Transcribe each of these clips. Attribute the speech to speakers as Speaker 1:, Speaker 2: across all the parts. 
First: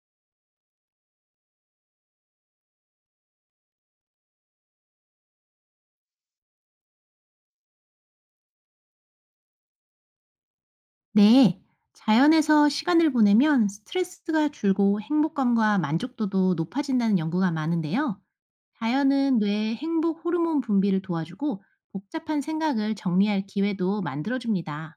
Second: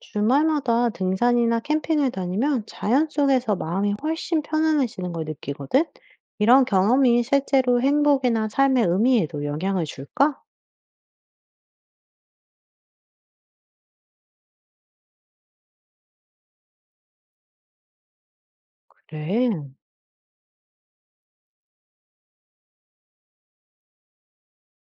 Speaker 1: 주말마다 등산이나 캠핑을 다니면 자연 속에서 마음이 훨씬 편안해지는 걸 느끼거든? 이런 경험이 실제로 행복이나 삶의 의미에도 영향을 줄까?
Speaker 2: 네, 자연에서 시간을 보내면 스트레스가 줄고 행복감과 만족도도 높아진다는 연구가 많은데요. 자연은
Speaker 1: 그래.
Speaker 2: 뇌의 행복 호르몬 분비를 도와주고 복잡한 생각을 정리할 기회도 만들어줍니다.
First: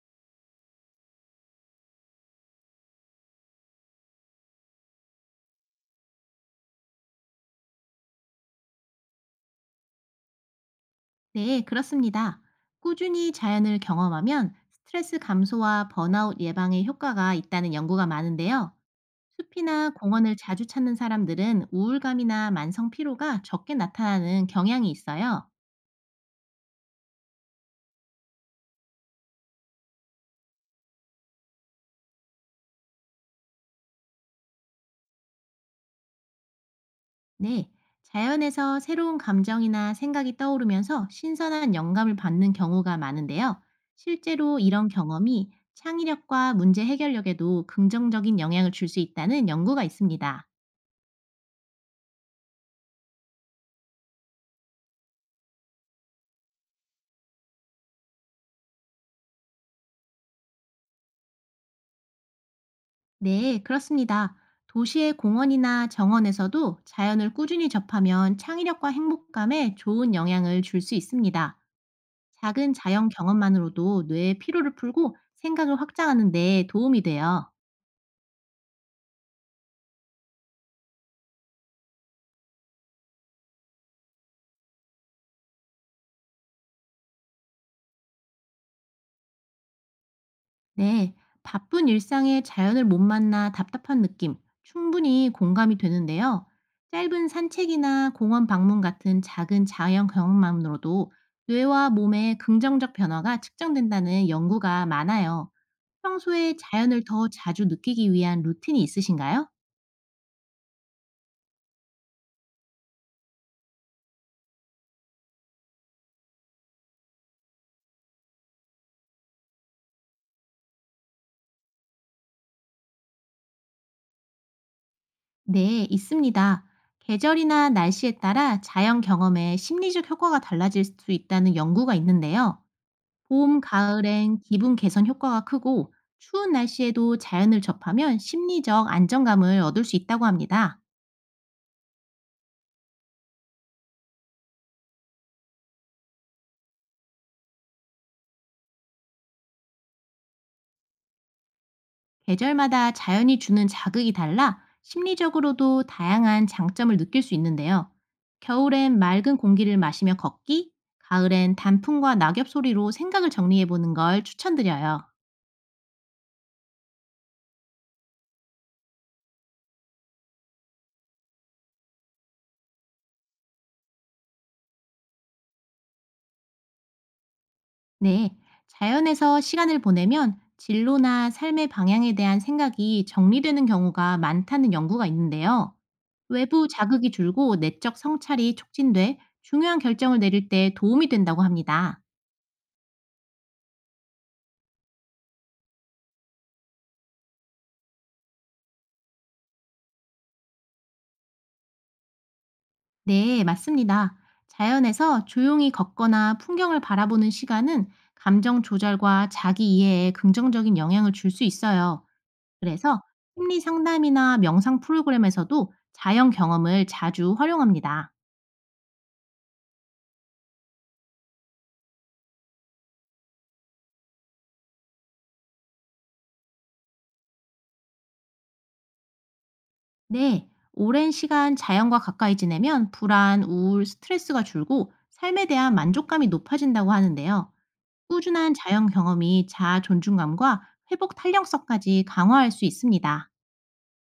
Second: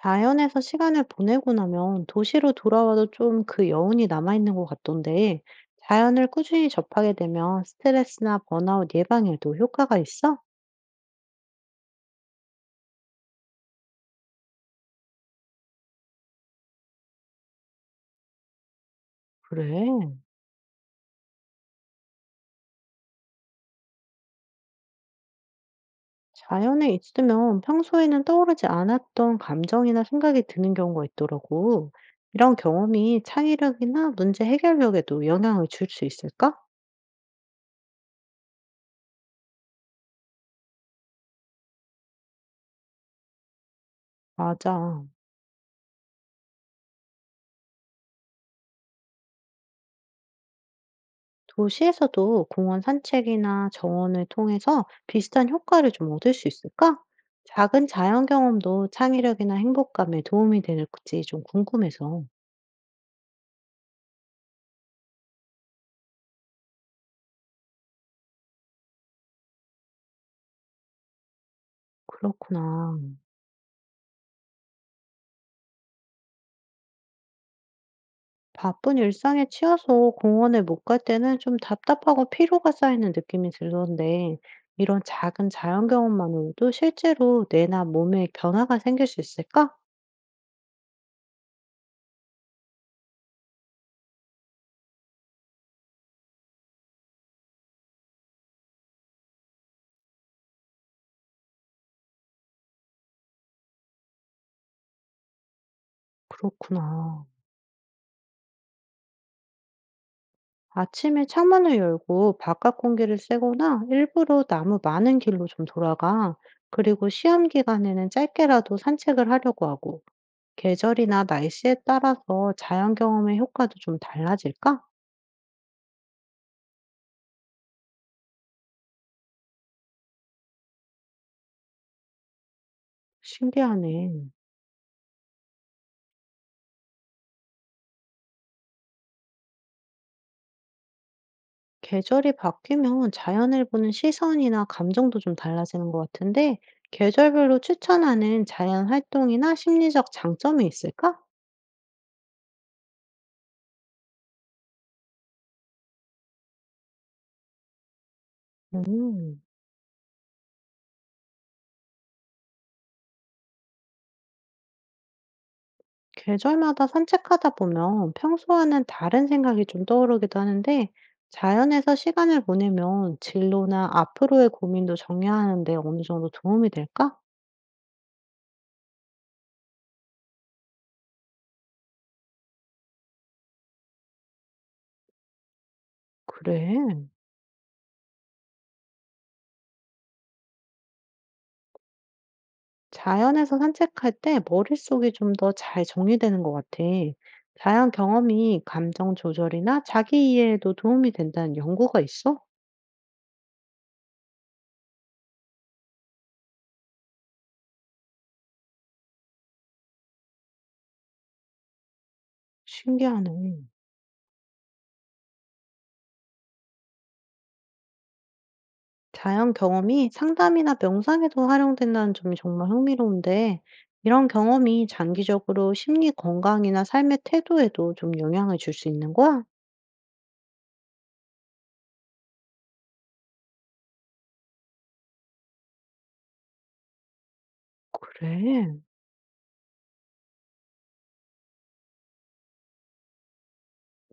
Speaker 1: 자연에서 시간을 보내고 나면 도시로 돌아와도 좀 그 여운이 남아있는 것 같던데, 자연을 꾸준히 접하게 되면 스트레스나 번아웃 예방에도 효과가 있어?
Speaker 2: 네, 그렇습니다. 꾸준히 자연을 경험하면 스트레스 감소와 번아웃 예방에 효과가 있다는 연구가 많은데요. 숲이나
Speaker 1: 그래.
Speaker 2: 공원을 자주 찾는 사람들은 우울감이나 만성 피로가 적게 나타나는 경향이 있어요.
Speaker 1: 자연에 있으면 평소에는 떠오르지 않았던 감정이나 생각이 드는 경우가 있더라고. 이런 경험이 창의력이나 문제 해결력에도 영향을 줄 수 있을까?
Speaker 2: 네, 자연에서 새로운 감정이나 생각이 떠오르면서 신선한 영감을 받는 경우가 많은데요. 실제로 이런
Speaker 1: 맞아.
Speaker 2: 경험이 창의력과 문제 해결력에도 긍정적인 영향을 줄 수 있다는 연구가 있습니다.
Speaker 1: 도시에서도 공원 산책이나 정원을 통해서 비슷한 효과를 좀 얻을 수 있을까? 작은 자연 경험도 창의력이나 행복감에 도움이 되는지 좀 궁금해서.
Speaker 2: 네, 그렇습니다. 도시의 공원이나 정원에서도 자연을 꾸준히 접하면 창의력과 행복감에 좋은 영향을 줄 수 있습니다. 작은
Speaker 1: 그렇구나.
Speaker 2: 자연 경험만으로도 뇌의 피로를 풀고 생각을 확장하는 데 도움이 돼요.
Speaker 1: 바쁜 일상에 치여서 공원에 못 갈 때는 좀 답답하고 피로가 쌓이는 느낌이 들던데, 이런 작은 자연 경험만으로도 실제로 뇌나 몸에 변화가 생길 수 있을까?
Speaker 2: 네, 바쁜 일상에 자연을 못 만나 답답한 느낌 충분히 공감이 되는데요. 짧은 산책이나 공원 방문 같은 작은 자연 경험만으로도 뇌와 몸의 긍정적 변화가 측정된다는 연구가 많아요. 평소에 자연을
Speaker 1: 그렇구나.
Speaker 2: 더 자주 느끼기 위한 루틴이 있으신가요?
Speaker 1: 아침에 창문을 열고 바깥 공기를 쐬거나 일부러 나무 많은 길로 좀 돌아가. 그리고 시험 기간에는 짧게라도 산책을 하려고 하고, 계절이나 날씨에 따라서 자연 경험의 효과도 좀 달라질까?
Speaker 2: 네, 있습니다. 계절이나 날씨에 따라 자연 경험의 심리적 효과가 달라질 수 있다는 연구가 있는데요. 봄,
Speaker 1: 신기하네.
Speaker 2: 가을엔 기분 개선 효과가 크고 추운 날씨에도 자연을 접하면 심리적 안정감을 얻을 수 있다고 합니다.
Speaker 1: 계절이 바뀌면 자연을 보는 시선이나 감정도 좀 달라지는 것 같은데, 계절별로 추천하는 자연 활동이나 심리적 장점이 있을까?
Speaker 2: 계절마다 자연이 주는 자극이 달라 심리적으로도 다양한 장점을 느낄 수 있는데요. 겨울엔 맑은
Speaker 1: 음,
Speaker 2: 공기를 마시며 걷기, 가을엔 단풍과 낙엽 소리로 생각을 정리해보는 걸 추천드려요.
Speaker 1: 계절마다 산책하다 보면 평소와는 다른 생각이 좀 떠오르기도 하는데, 자연에서 시간을 보내면 진로나 앞으로의 고민도 정리하는데 어느 정도 도움이 될까?
Speaker 2: 네, 자연에서 시간을 보내면 진로나 삶의 방향에 대한 생각이 정리되는 경우가 많다는 연구가 있는데요. 외부
Speaker 1: 그래.
Speaker 2: 자극이 줄고 내적 성찰이 촉진돼 중요한 결정을 내릴 때 도움이 된다고 합니다.
Speaker 1: 자연에서 산책할 때 머릿속이 좀 더 잘 정리되는 것 같아. 자연 경험이 감정 조절이나 자기 이해에도 도움이 된다는 연구가 있어?
Speaker 2: 네, 맞습니다. 자연에서 조용히 걷거나 풍경을 바라보는 시간은 감정 조절과 자기 이해에 긍정적인 영향을 줄 수 있어요. 그래서
Speaker 1: 신기하네.
Speaker 2: 심리 상담이나 명상 프로그램에서도 자연 경험을 자주 활용합니다.
Speaker 1: 자연 경험이 상담이나 명상에도 활용된다는 점이 정말 흥미로운데, 이런 경험이 장기적으로 심리 건강이나 삶의 태도에도 좀 영향을 줄 수 있는 거야?
Speaker 2: 네, 오랜 시간 자연과 가까이 지내면 불안, 우울, 스트레스가 줄고 삶에 대한 만족감이 높아진다고 하는데요. 꾸준한
Speaker 1: 그래.
Speaker 2: 자연 경험이 자아 존중감과 회복 탄력성까지 강화할 수 있습니다.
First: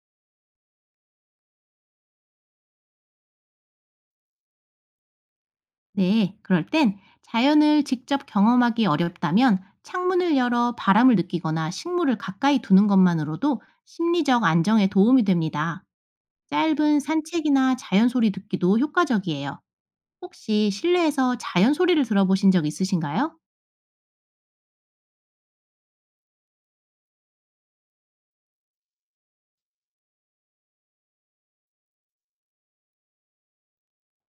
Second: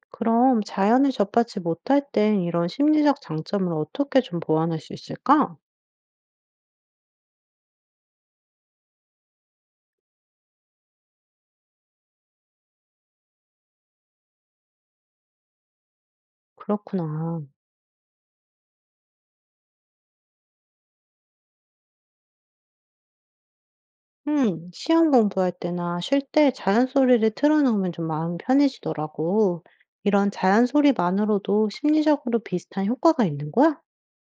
Speaker 1: 그럼 자연을 접하지 못할 땐 이런 심리적 장점을 어떻게 좀 보완할 수 있을까?
Speaker 2: 네, 그럴 땐 자연을 직접 경험하기 어렵다면 창문을 열어 바람을 느끼거나 식물을 가까이 두는 것만으로도 심리적 안정에 도움이 됩니다. 짧은
Speaker 1: 그렇구나.
Speaker 2: 산책이나 자연 소리 듣기도 효과적이에요. 혹시 실내에서 자연 소리를 들어보신 적 있으신가요?
Speaker 1: 시험 공부할 때나 쉴 때 자연 소리를 틀어놓으면 좀 마음이 편해지더라고. 이런 자연 소리만으로도 심리적으로 비슷한 효과가 있는 거야?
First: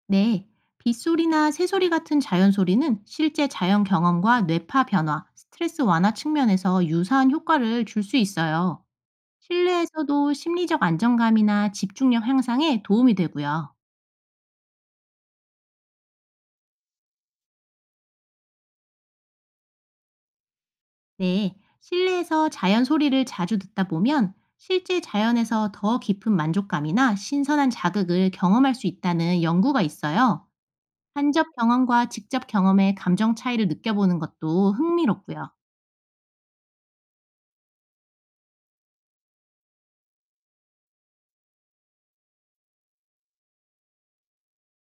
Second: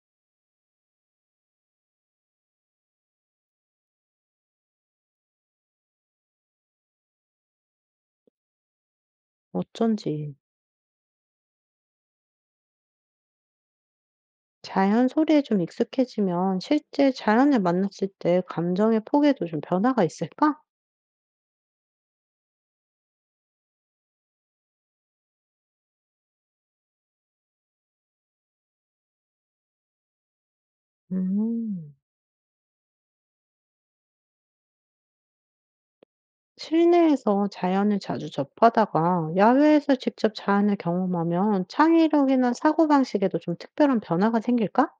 Speaker 2: 네. 빗소리나 새소리 같은 자연 소리는 실제 자연 경험과 뇌파 변화, 스트레스 완화 측면에서 유사한 효과를 줄 수 있어요.
Speaker 1: 어쩐지.
Speaker 2: 실내에서도 심리적 안정감이나 집중력 향상에 도움이 되고요.
Speaker 1: 자연 소리에 좀 익숙해지면 실제 자연을 만났을 때 감정의 폭에도 좀 변화가 있을까?
Speaker 2: 네. 실내에서 자연 소리를 자주 듣다 보면 실제 자연에서 더 깊은 만족감이나 신선한 자극을 경험할 수 있다는 연구가 있어요. 간접
Speaker 1: 음,
Speaker 2: 경험과 직접 경험의 감정 차이를 느껴보는 것도 흥미롭고요.
Speaker 1: 실내에서 자연을 자주 접하다가 야외에서 직접 자연을 경험하면 창의력이나 사고방식에도 좀 특별한 변화가 생길까?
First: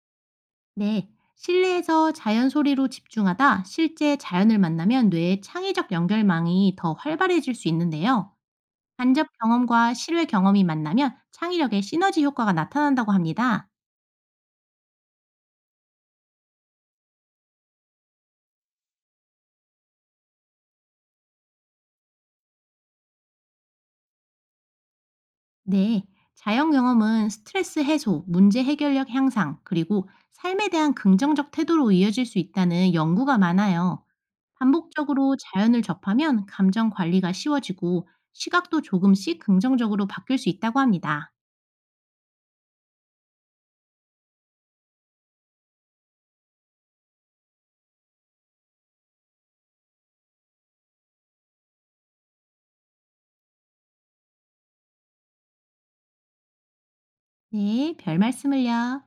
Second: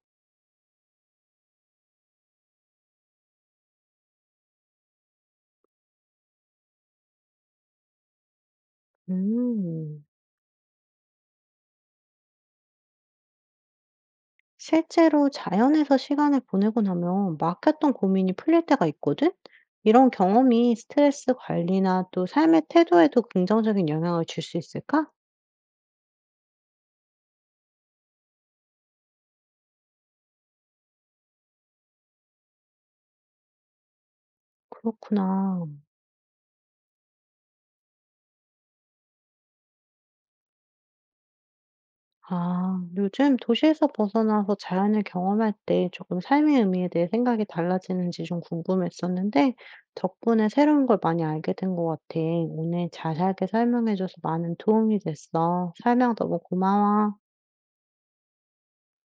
Speaker 2: 네. 실내에서 자연 소리로 집중하다 실제 자연을 만나면 뇌의 창의적 연결망이 더 활발해질 수 있는데요. 간접 경험과
Speaker 1: 음.
Speaker 2: 실외 경험이 만나면 창의력의 시너지 효과가 나타난다고 합니다.
Speaker 1: 실제로 자연에서 시간을 보내고 나면 막혔던 고민이 풀릴 때가 있거든? 이런 경험이 스트레스 관리나 또 삶의 태도에도 긍정적인 영향을 줄 수 있을까?
Speaker 2: 네, 자연 경험은 스트레스 해소, 문제 해결력 향상, 그리고 삶에 대한 긍정적 태도로 이어질 수 있다는 연구가 많아요. 반복적으로
Speaker 1: 그렇구나.
Speaker 2: 자연을 접하면 감정 관리가 쉬워지고 시각도 조금씩 긍정적으로 바뀔 수 있다고 합니다.
Speaker 1: 아, 요즘 도시에서 벗어나서 자연을 경험할 때 조금 삶의 의미에 대해 생각이 달라지는지 좀 궁금했었는데, 덕분에 새로운 걸 많이 알게 된 것 같아. 오늘 자세하게 설명해줘서 많은 도움이 됐어. 설명 너무 고마워.
Speaker 2: 네, 별 말씀을요.